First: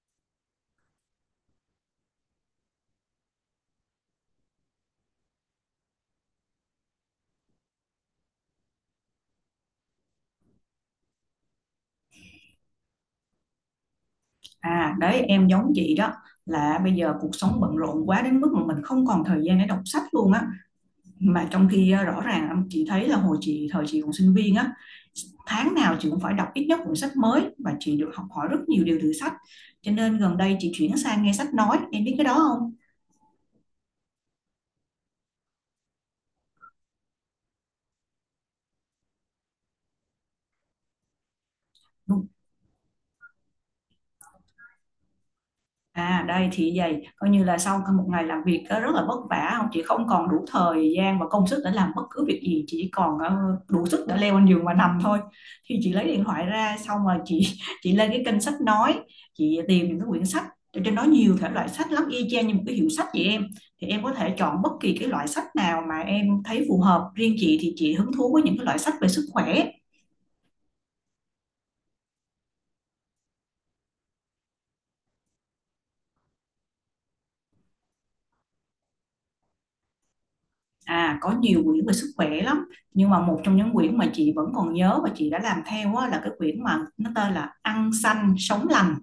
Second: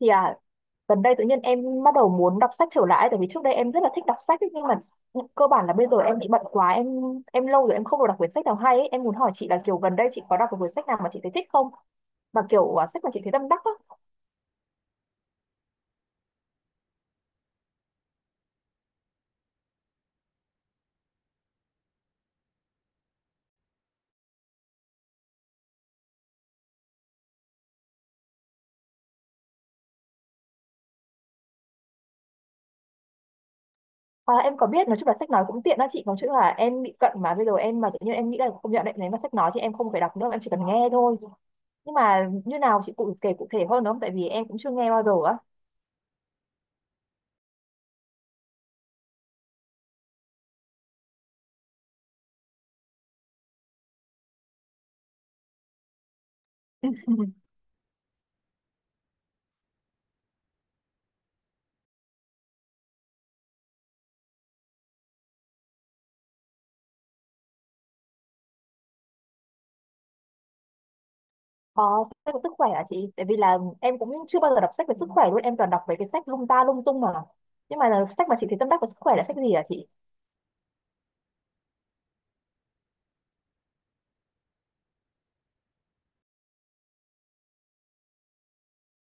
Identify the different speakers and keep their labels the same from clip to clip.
Speaker 1: Thì gần đây tự nhiên em bắt đầu muốn đọc sách trở lại tại vì trước đây em rất là thích đọc sách ấy, nhưng mà cơ bản là bây giờ em bị bận quá, em lâu rồi em không được đọc quyển sách nào hay ấy. Em muốn hỏi chị là kiểu gần đây chị có đọc một quyển sách nào mà chị thấy thích không, và kiểu sách mà chị thấy tâm đắc á.
Speaker 2: À đấy, em giống chị đó, là bây giờ cuộc sống bận rộn quá đến mức mà mình không còn thời gian để đọc sách luôn á. Mà trong khi rõ ràng chị thấy là hồi chị thời chị còn sinh viên á, tháng nào chị cũng phải đọc ít nhất cuốn sách mới, và chị được học hỏi rất nhiều điều từ sách. Cho nên gần đây chị chuyển sang nghe sách nói, em biết cái đó không?
Speaker 1: Em có biết, nói chung là sách nói cũng tiện đó chị, nói chung là em bị cận mà bây giờ em mà tự nhiên em nghĩ là không, nhận định nếu mà sách nói thì em không phải đọc nữa, em chỉ cần nghe thôi. Nhưng mà như nào chị cụ kể cụ thể hơn được không, tại vì em cũng chưa nghe bao giờ á.
Speaker 2: À đây, thì vậy coi như là sau một ngày làm việc á, rất là vất vả, không chị không còn đủ thời gian và công sức để làm bất cứ việc gì, chị chỉ còn đủ sức để leo lên giường và nằm thôi. Thì chị lấy điện thoại ra, xong rồi chị chị lên cái kênh sách nói, chị tìm những cái quyển sách ở trên đó. Nhiều thể loại sách lắm, y chang như một cái hiệu sách vậy em. Thì em có thể chọn bất kỳ cái loại sách nào mà em thấy phù hợp, riêng chị thì chị hứng thú với những cái loại sách về sức khỏe.
Speaker 1: Ờ, sách về sức khỏe hả chị? Tại vì là em cũng chưa bao giờ đọc sách về sức khỏe luôn, em toàn đọc về cái sách lung ta lung tung mà. Nhưng mà là sách mà chị thấy tâm đắc về sức khỏe là sách gì hả chị?
Speaker 2: À, có nhiều quyển về sức khỏe lắm. Nhưng mà một trong những quyển mà chị vẫn còn nhớ và chị đã làm theo á, là cái quyển mà nó tên là Ăn Xanh Sống Lành.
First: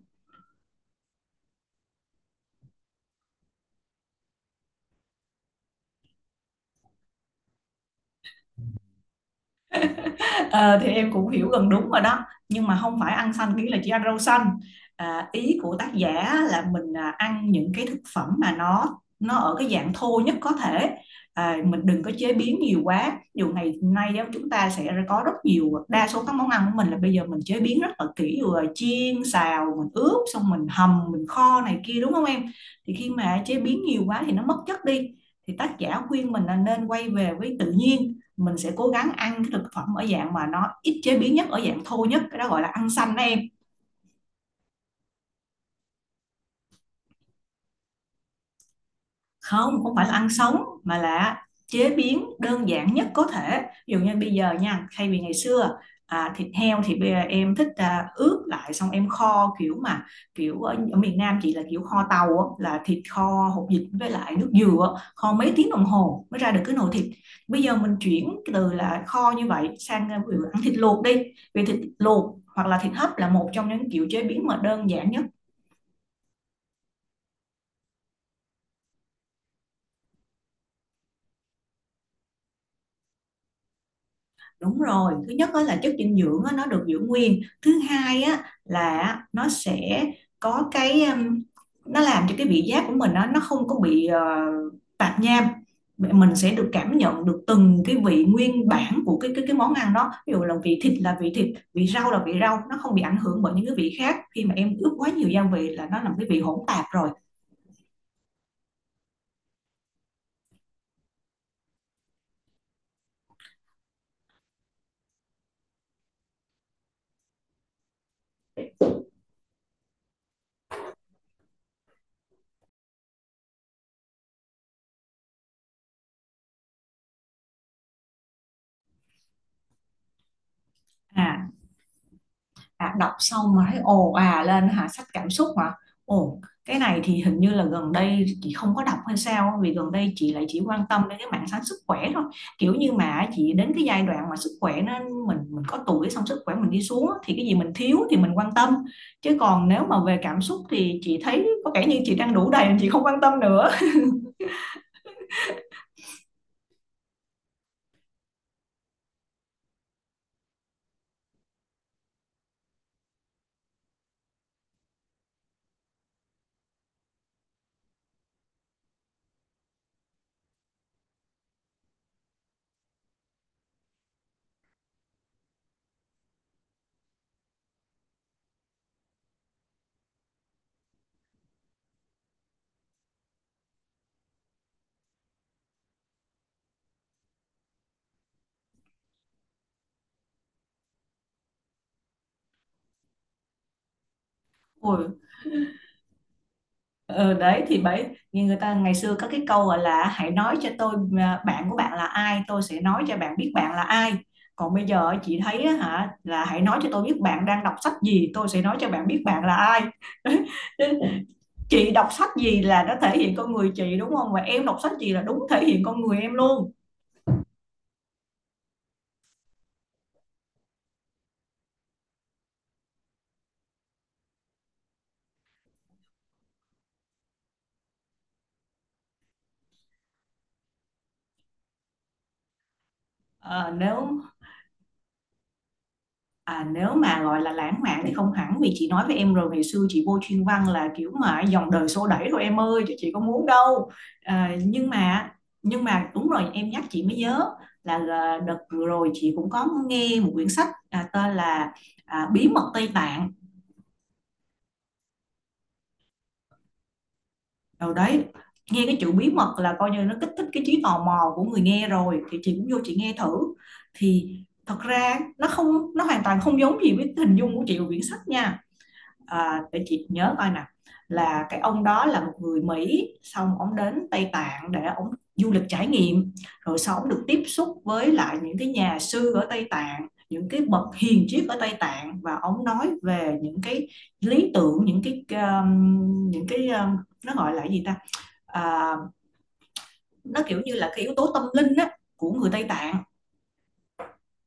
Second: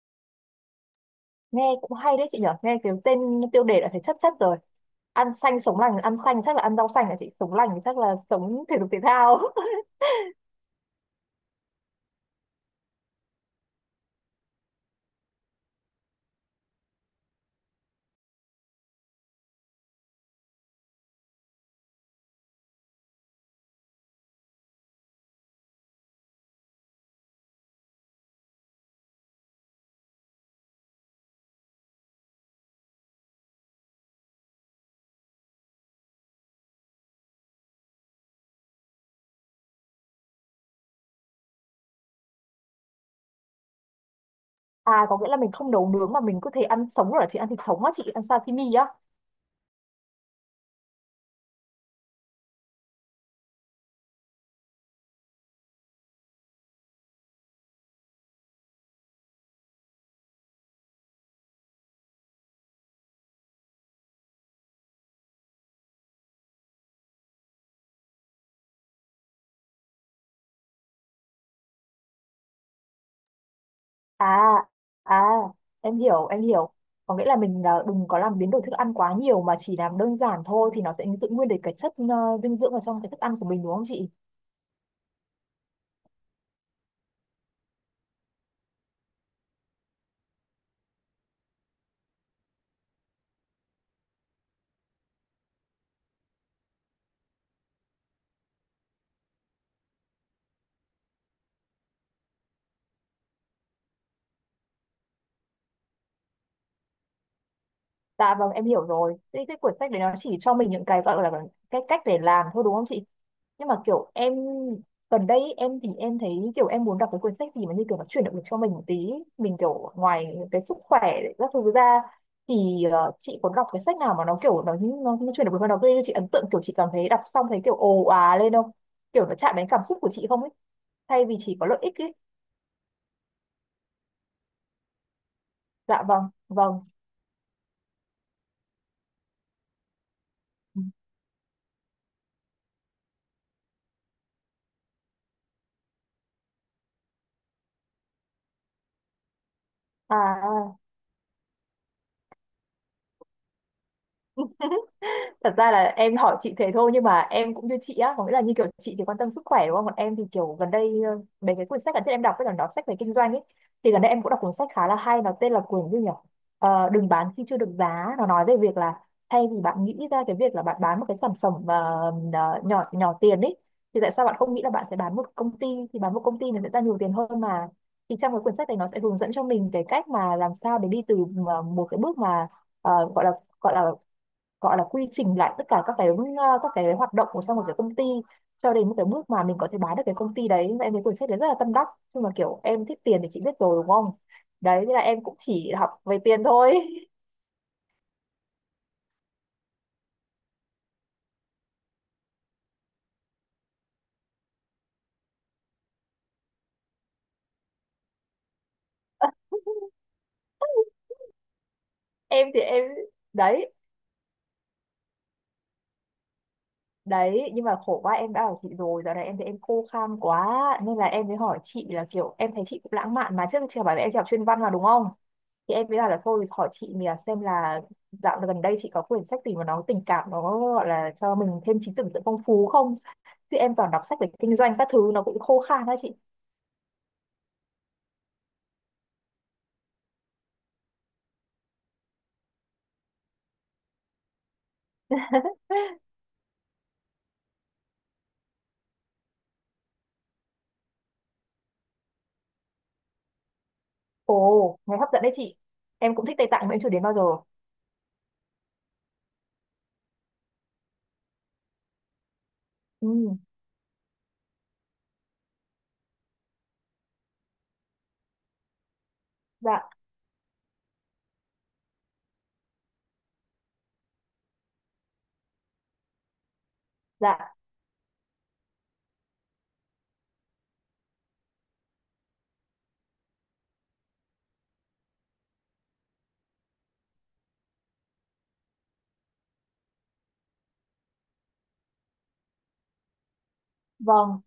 Speaker 1: Nghe cũng hay đấy chị nhở, nghe cái tên tiêu đề đã thấy chất chất rồi. Ăn xanh sống lành, ăn xanh chắc là ăn rau xanh hả chị? Sống lành thì chắc là sống thể dục thể thao.
Speaker 2: Ờ, thì em cũng hiểu gần đúng rồi đó, nhưng mà không phải ăn xanh nghĩa là chỉ ăn rau xanh. Ý của tác giả là mình ăn những cái thực phẩm mà nó ở cái dạng thô nhất có thể. Mình đừng có chế biến nhiều quá, dù ngày nay á, chúng ta sẽ có rất nhiều, đa số các món ăn của mình là bây giờ mình chế biến rất là kỹ rồi, chiên xào mình ướp, xong mình hầm, mình kho này kia, đúng không em? Thì khi mà chế biến nhiều quá thì nó mất chất đi. Thì tác giả khuyên mình là nên quay về với tự nhiên, mình sẽ cố gắng ăn cái thực phẩm ở dạng mà nó ít chế biến nhất, ở dạng thô nhất, cái đó gọi là ăn xanh đó em.
Speaker 1: À, có nghĩa là mình không nấu nướng mà mình có thể ăn sống rồi hả chị? Ăn thịt sống á chị, ăn sashimi á.
Speaker 2: Không, không phải là ăn sống, mà là chế biến đơn giản nhất có thể. Ví dụ như bây giờ nha, thay vì ngày xưa thịt heo thì bây giờ em thích ướp lại, xong em kho kiểu mà kiểu ở miền Nam chị là kiểu kho tàu á, là thịt kho hột vịt với lại nước dừa á, kho mấy tiếng đồng hồ mới ra được cái nồi thịt. Bây giờ mình chuyển từ là kho như vậy sang ví dụ ăn thịt luộc đi, vì thịt luộc hoặc là thịt hấp là một trong những kiểu chế
Speaker 1: À,
Speaker 2: biến mà đơn giản
Speaker 1: à,
Speaker 2: nhất.
Speaker 1: em hiểu, em hiểu. Có nghĩa là mình đừng có làm biến đổi thức ăn quá nhiều mà chỉ làm đơn giản thôi thì nó sẽ giữ nguyên được cái chất dinh dưỡng ở trong cái thức ăn của mình đúng không chị?
Speaker 2: Đúng rồi, thứ nhất á là chất dinh dưỡng á, nó được giữ nguyên. Thứ hai á là nó sẽ có cái nó làm cho cái vị giác của mình á, nó không có bị tạp nham. Mình sẽ được cảm nhận được từng cái vị nguyên bản của cái cái món ăn đó. Ví dụ là vị thịt, vị rau là vị rau, nó không bị ảnh hưởng bởi những cái vị khác. Khi mà em ướp quá nhiều gia vị là nó làm cái vị hỗn tạp rồi.
Speaker 1: Dạ vâng, em hiểu rồi. Thế cái cuốn sách đấy nó chỉ cho mình những cái gọi là cái cách để làm thôi đúng không chị? Nhưng mà kiểu em gần đây ý, em thì em thấy kiểu em muốn đọc cái cuốn sách gì mà như kiểu nó chuyển động lực cho mình một tí, mình kiểu ngoài cái sức khỏe các thứ ra thì chị có đọc cái sách nào mà nó kiểu nó chuyển động lực mà nó gây cho chị ấn tượng, kiểu chị cảm thấy đọc xong thấy kiểu ồ à lên không, kiểu nó chạm đến cảm xúc của chị không ấy, thay vì
Speaker 2: À,
Speaker 1: chỉ có lợi ích ấy.
Speaker 2: đọc xong mà thấy ồ à lên hả, sách cảm xúc hả?
Speaker 1: Dạ vâng
Speaker 2: Ồ, cái
Speaker 1: vâng.
Speaker 2: này thì hình như là gần đây chị không có đọc, hay sao vì gần đây chị lại chỉ quan tâm đến cái mảng sáng sức khỏe thôi. Kiểu như mà chị đến cái giai đoạn mà sức khỏe nó, mình có tuổi xong sức khỏe mình đi xuống á, thì cái gì mình thiếu thì mình quan tâm. Chứ còn nếu mà về cảm xúc
Speaker 1: À.
Speaker 2: thì chị thấy có vẻ như chị đang đủ đầy, chị không quan tâm nữa.
Speaker 1: Thật ra là em hỏi chị thế thôi nhưng mà em cũng như chị á, có nghĩa là như kiểu chị thì quan tâm sức khỏe đúng không, còn em thì kiểu gần đây mấy cái quyển sách gần đây em đọc với là nó sách về kinh doanh ấy. Thì gần đây em cũng đọc cuốn sách khá là hay, nó tên là quyển gì nhỉ, Ờ, đừng bán khi chưa được giá. Nó nói về việc là thay vì bạn nghĩ ra cái việc là bạn bán một cái sản phẩm nhỏ nhỏ tiền ấy, thì tại sao bạn không nghĩ là bạn sẽ bán một công ty, thì bán một công ty nó sẽ ra nhiều tiền hơn mà. Thì trong cái quyển sách này nó sẽ hướng dẫn cho mình cái cách mà làm sao để đi từ một cái bước mà ờ, gọi là gọi là gọi là quy trình lại tất cả các cái các cái hoạt động của trong một cái công ty, cho đến cái bước mà mình có thể bán được cái công ty đấy, em thấy cuốn sách đấy rất là tâm đắc. Nhưng mà kiểu em thích tiền thì chị biết rồi đúng không, đấy thế là
Speaker 2: Ui,
Speaker 1: em cũng chỉ học về tiền thôi.
Speaker 2: ừ, đấy thì bởi như người ta ngày xưa có cái câu gọi là hãy nói cho tôi bạn của bạn là ai, tôi sẽ nói cho bạn biết bạn là ai. Còn bây giờ chị thấy á hả, là hãy nói cho tôi biết bạn đang đọc sách gì, tôi sẽ nói cho bạn biết bạn là ai. Chị đọc sách
Speaker 1: em thì
Speaker 2: gì là
Speaker 1: em
Speaker 2: nó thể hiện con người
Speaker 1: đấy,
Speaker 2: chị, đúng không, và em đọc sách gì là đúng thể hiện con người em luôn.
Speaker 1: đấy, nhưng mà khổ quá, em đã bảo chị rồi, giờ này em thấy em khô khan quá, nên là em mới hỏi chị là kiểu em thấy chị cũng lãng mạn, mà trước chị bảo là em chỉ học chuyên văn mà đúng không, thì em mới bảo là thôi hỏi chị mình là xem là dạo gần đây chị có quyển sách gì mà nó tình cảm, nó gọi là cho mình thêm trí tưởng tượng phong phú không, chứ
Speaker 2: Ờ,
Speaker 1: em toàn đọc sách
Speaker 2: nếu
Speaker 1: về kinh doanh các thứ nó cũng khô khan đó chị.
Speaker 2: à, nếu mà gọi là lãng mạn thì không hẳn, vì chị nói với em rồi, ngày xưa chị vô chuyên văn là kiểu mà dòng đời xô đẩy thôi em ơi, chứ chị có muốn đâu. Nhưng mà nhưng mà đúng rồi, em nhắc chị mới nhớ là đợt vừa rồi chị cũng có nghe một quyển sách tên là Bí Mật Tây Tạng.
Speaker 1: Ồ nghe hấp dẫn đấy chị, em cũng thích Tây Tạng mà em chưa đến bao giờ.
Speaker 2: Rồi đấy, nghe cái chữ bí mật là coi như nó kích thích cái trí tò mò của người nghe rồi, thì chị cũng vô chị
Speaker 1: Ừ.
Speaker 2: nghe thử. Thì thật ra nó không nó hoàn toàn không giống gì với hình dung của chị của quyển sách nha. À, để
Speaker 1: Dạ.
Speaker 2: chị nhớ coi nè, là cái ông đó là một người Mỹ, xong ông đến Tây Tạng để ông du lịch trải nghiệm. Rồi sau ông được tiếp
Speaker 1: Dạ
Speaker 2: xúc với lại những cái nhà sư ở Tây Tạng, những cái bậc hiền triết ở Tây Tạng, và ông nói về những cái lý tưởng, những cái nó gọi là gì ta, à, nó kiểu như là cái yếu tố tâm linh á của người Tây Tạng.
Speaker 1: vâng,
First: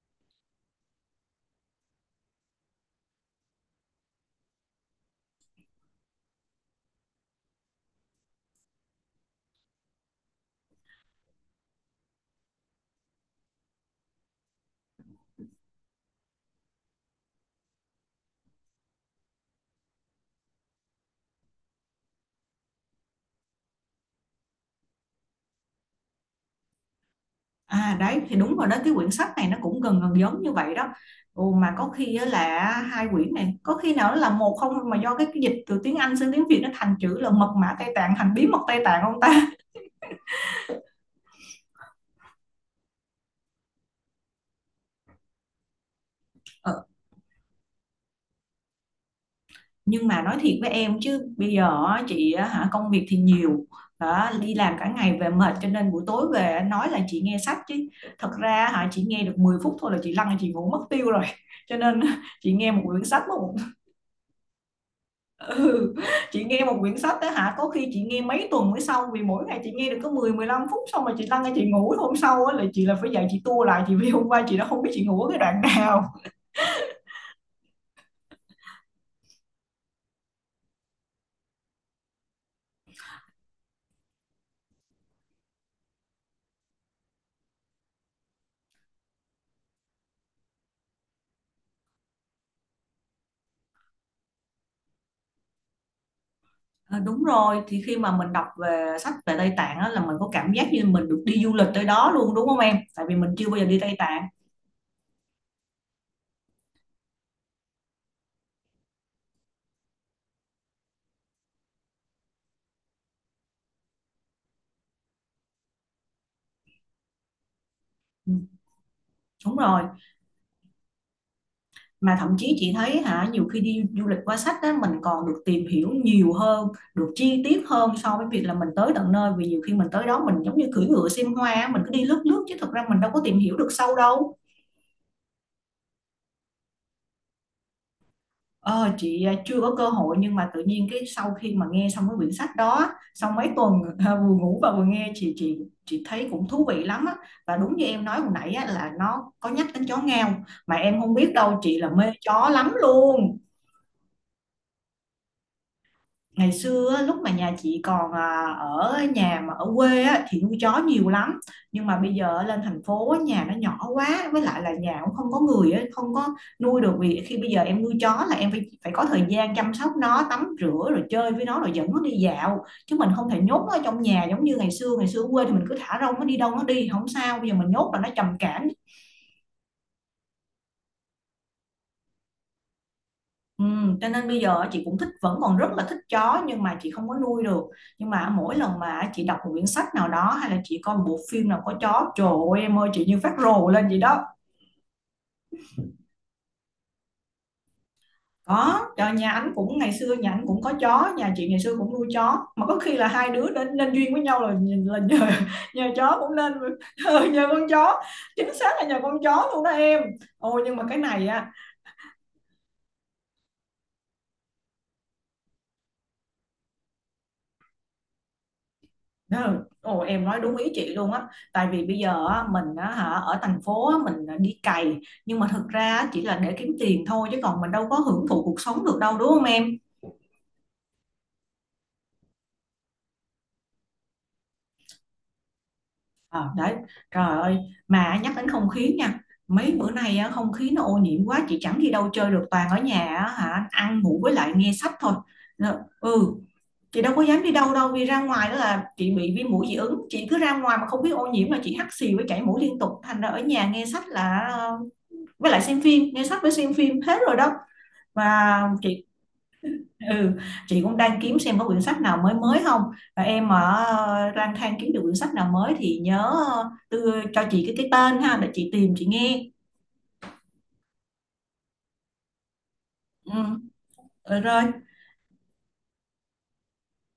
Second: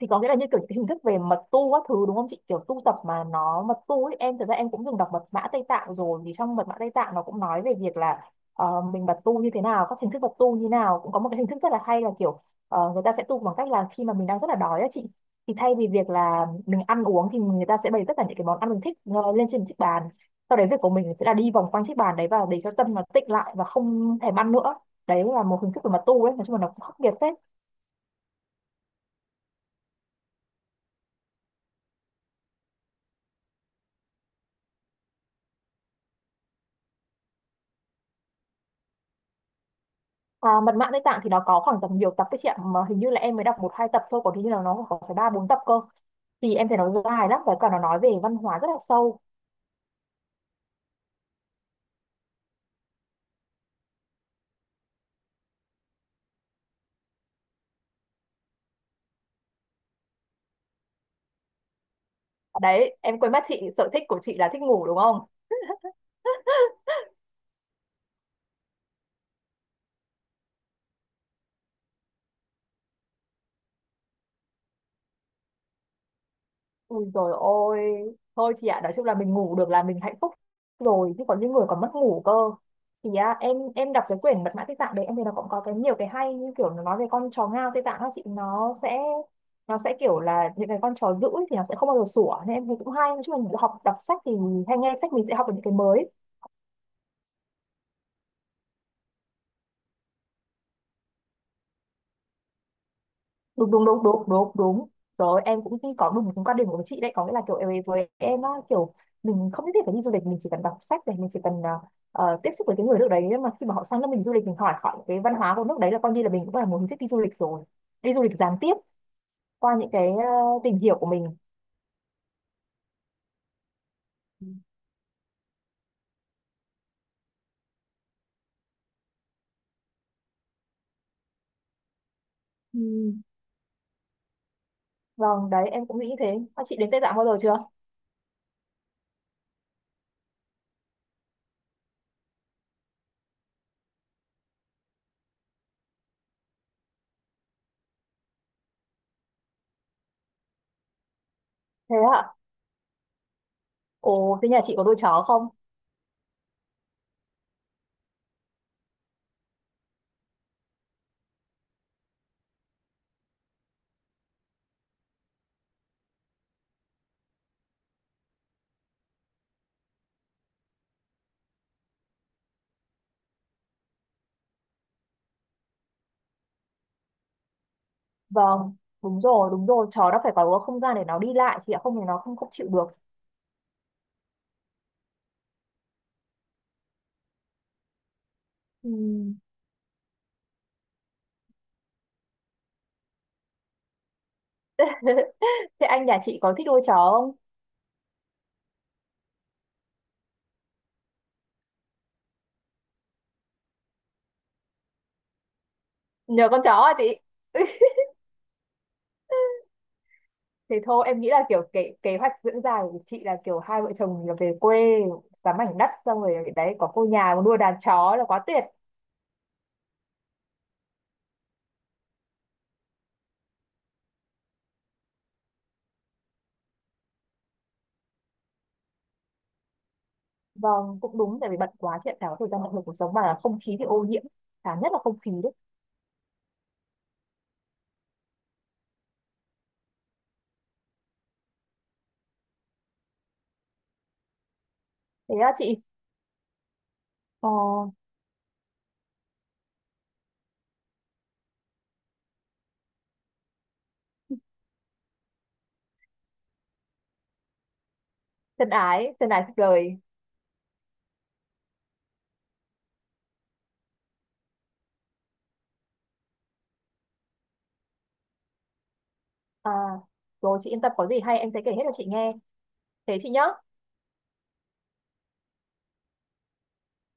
Speaker 1: thì có nghĩa là như kiểu cái hình thức về mật tu các thứ đúng không chị, kiểu tu tập mà nó mật tu ấy. Em thật ra em cũng từng đọc mật mã Tây Tạng rồi, thì trong mật mã Tây Tạng nó cũng nói về việc là mình mật tu như thế nào, các hình thức mật tu như nào, cũng có một cái hình thức rất là hay là kiểu người ta sẽ tu bằng cách là khi mà mình đang rất là đói á chị, thì thay vì việc là mình ăn uống thì người ta sẽ bày tất cả những cái món ăn mình thích lên trên chiếc bàn, sau đấy việc của mình sẽ là đi vòng quanh chiếc bàn đấy và để cho tâm nó tịnh lại và không thèm ăn nữa. Đấy là một hình thức về mật tu ấy, nói chung là nó cũng khắc nghiệt phết.
Speaker 2: À đấy thì đúng rồi đó, cái quyển sách này nó cũng gần gần giống như vậy đó. Ồ, mà có khi á là hai quyển này có khi nào nó là một không, mà do cái dịch từ tiếng Anh sang tiếng Việt nó thành chữ là Mật Mã Tây Tạng thành Bí Mật Tây Tạng không ta?
Speaker 1: À, mật mã Tây Tạng thì nó có khoảng tầm nhiều tập đấy chị ạ, mà hình như là em mới đọc một hai tập thôi, còn hình như là nó có phải ba bốn tập cơ, thì em
Speaker 2: Ờ,
Speaker 1: thấy nó dài lắm và cả nó nói về văn hóa rất là sâu.
Speaker 2: nhưng mà nói thiệt với em chứ bây giờ á, chị á hả, công việc thì nhiều đó, đi làm cả ngày về mệt, cho nên buổi tối về á, nói là chị nghe sách chứ thật ra hả, chị nghe được 10 phút thôi là chị lăn chị ngủ mất tiêu rồi. Cho nên chị nghe một
Speaker 1: Đấy
Speaker 2: quyển
Speaker 1: em
Speaker 2: sách
Speaker 1: quên mất, chị
Speaker 2: mất
Speaker 1: sở thích của chị là thích ngủ đúng không.
Speaker 2: ừ. Chị nghe một quyển sách đó hả, có khi chị nghe mấy tuần mới xong, vì mỗi ngày chị nghe được có mười mười lăm phút, xong rồi chị lăn ra chị ngủ, hôm sau á là chị là phải dậy chị tua lại chị, vì hôm qua chị đã không biết chị ngủ ở cái đoạn nào.
Speaker 1: Ui dồi ôi, thôi chị ạ, nói chung là mình ngủ được là mình hạnh phúc rồi, chứ còn những người còn mất ngủ cơ. Thì em đọc cái quyển mật mã Tây Tạng đấy, em thấy nó cũng có cái nhiều cái hay. Như kiểu nó nói về con chó ngao Tây Tạng đó chị, nó sẽ kiểu là những cái con chó dữ ấy, thì nó sẽ không bao giờ sủa, nên em thấy cũng hay. Nói chung là mình học đọc sách thì hay nghe sách mình sẽ học được những cái mới.
Speaker 2: Ờ, đúng rồi, thì khi mà mình đọc về sách về Tây Tạng á, là mình có cảm giác như mình được đi du lịch tới đó luôn, đúng không em, tại vì mình chưa bao giờ
Speaker 1: Đúng
Speaker 2: đi
Speaker 1: đúng
Speaker 2: Tây
Speaker 1: đúng
Speaker 2: Tạng.
Speaker 1: đúng đúng đúng, rồi em cũng nghĩ có đúng cái quan điểm của chị đấy, có nghĩa là kiểu với em á, kiểu mình không nhất thiết phải đi du lịch, mình chỉ cần đọc sách này, mình chỉ cần tiếp xúc với cái người nước đấy, nhưng mà khi mà họ sang nước mình du lịch mình hỏi hỏi cái văn hóa của nước đấy là coi như là mình cũng là một hình thức đi du lịch rồi, đi du
Speaker 2: Ừ,
Speaker 1: lịch gián tiếp
Speaker 2: đúng
Speaker 1: qua
Speaker 2: rồi,
Speaker 1: những cái tìm hiểu của mình.
Speaker 2: mà thậm chí chị thấy hả, nhiều khi đi du lịch qua sách á mình còn được tìm hiểu nhiều hơn, được chi tiết hơn, so với việc là mình tới tận nơi. Vì nhiều khi mình tới đó mình giống như cưỡi ngựa xem hoa á, mình cứ đi lướt lướt chứ thật ra mình đâu
Speaker 1: Ừ.
Speaker 2: có tìm hiểu được sâu đâu.
Speaker 1: Vâng đấy em cũng nghĩ thế. À, chị đến Tây Tạng bao giờ chưa?
Speaker 2: Ờ, chị chưa có cơ hội, nhưng mà tự nhiên cái sau khi mà nghe xong cái quyển sách đó á, sau mấy tuần vừa ngủ và vừa nghe, chị chị thấy cũng thú vị lắm á. Và đúng như em nói hồi nãy á, là nó có nhắc đến chó ngao, mà em không biết đâu, chị là
Speaker 1: Thế
Speaker 2: mê
Speaker 1: ạ?
Speaker 2: chó lắm luôn.
Speaker 1: Ồ thế nhà chị có nuôi chó không?
Speaker 2: Ngày xưa á, lúc mà nhà chị còn ở nhà mà ở quê á, thì nuôi chó nhiều lắm. Nhưng mà bây giờ lên thành phố á, nhà nó nhỏ quá, với lại là nhà cũng không có người á, không có nuôi được. Vì khi bây giờ em nuôi chó là em phải phải có thời gian chăm sóc nó, tắm rửa rồi chơi với nó, rồi dẫn nó đi dạo, chứ mình không thể nhốt nó ở trong nhà giống như ngày xưa. Ngày xưa ở quê thì mình cứ thả rông nó, đi đâu nó đi không sao, bây giờ mình nhốt là nó trầm cảm.
Speaker 1: Vâng, đúng rồi đúng rồi, chó nó phải có không gian để nó đi lại chị ạ, không thì nó không không chịu được.
Speaker 2: Ừ, cho nên bây giờ chị cũng thích, vẫn còn rất là thích chó, nhưng mà chị không có nuôi được. Nhưng mà mỗi lần
Speaker 1: Ừ.
Speaker 2: mà chị đọc một quyển sách nào đó hay là chị coi một bộ phim nào có chó, trời ơi em ơi, chị như phát rồ lên vậy đó.
Speaker 1: Thế anh nhà chị có thích nuôi chó không?
Speaker 2: Có trời, nhà anh cũng, ngày xưa nhà anh cũng có chó, nhà chị ngày xưa cũng nuôi chó, mà có khi là hai đứa nên nên duyên với nhau là nhờ chó cũng
Speaker 1: Nhờ
Speaker 2: nên.
Speaker 1: con chó à chị?
Speaker 2: Ừ, nhờ con chó, chính xác là nhờ con chó luôn đó em. Ôi nhưng
Speaker 1: Thì
Speaker 2: mà cái
Speaker 1: thôi em
Speaker 2: này
Speaker 1: nghĩ là
Speaker 2: á,
Speaker 1: kiểu kế hoạch dưỡng già của chị là kiểu hai vợ chồng là về quê sắm mảnh đất xong rồi đấy có cô nhà có nuôi đàn chó là quá tuyệt.
Speaker 2: ờ, ồ, em nói đúng ý chị luôn á. Tại vì bây giờ á, mình á, hả, ở thành phố á, mình đi cày, nhưng mà thực ra á, chỉ là để kiếm tiền thôi, chứ còn mình đâu có hưởng thụ cuộc sống được đâu, đúng không em?
Speaker 1: Vâng cũng đúng tại vì bận quá chị ạ, chả có thời gian, bận rộn cuộc sống mà không khí thì ô nhiễm, cả nhất là không khí đấy.
Speaker 2: Ờ, đấy, trời ơi, mà nhắc đến không khí nha, mấy bữa nay á, không khí nó ô nhiễm quá, chị chẳng đi đâu chơi được, toàn ở nhà á, hả, ăn ngủ với lại nghe sách thôi.
Speaker 1: Thế á chị?
Speaker 2: Ờ, ừ, chị đâu có dám
Speaker 1: ờ,
Speaker 2: đi đâu đâu, vì ra ngoài đó là chị bị viêm mũi dị ứng, chị cứ ra ngoài mà không biết ô nhiễm là chị hắt xì với chảy mũi liên tục, thành ra ở nhà nghe sách là với lại xem phim, nghe sách với xem phim hết rồi đó. Và
Speaker 1: Chân
Speaker 2: chị,
Speaker 1: ái chân ái cuộc đời.
Speaker 2: ừ, chị cũng đang kiếm xem có quyển sách nào mới mới không, và em mà lang thang kiếm được quyển sách nào mới thì nhớ đưa cho chị cái tên ha, để chị tìm chị nghe.
Speaker 1: à, Rồi chị yên tâm có gì hay em sẽ kể hết cho chị nghe. Thế chị
Speaker 2: Ừ.
Speaker 1: nhá.
Speaker 2: Rồi.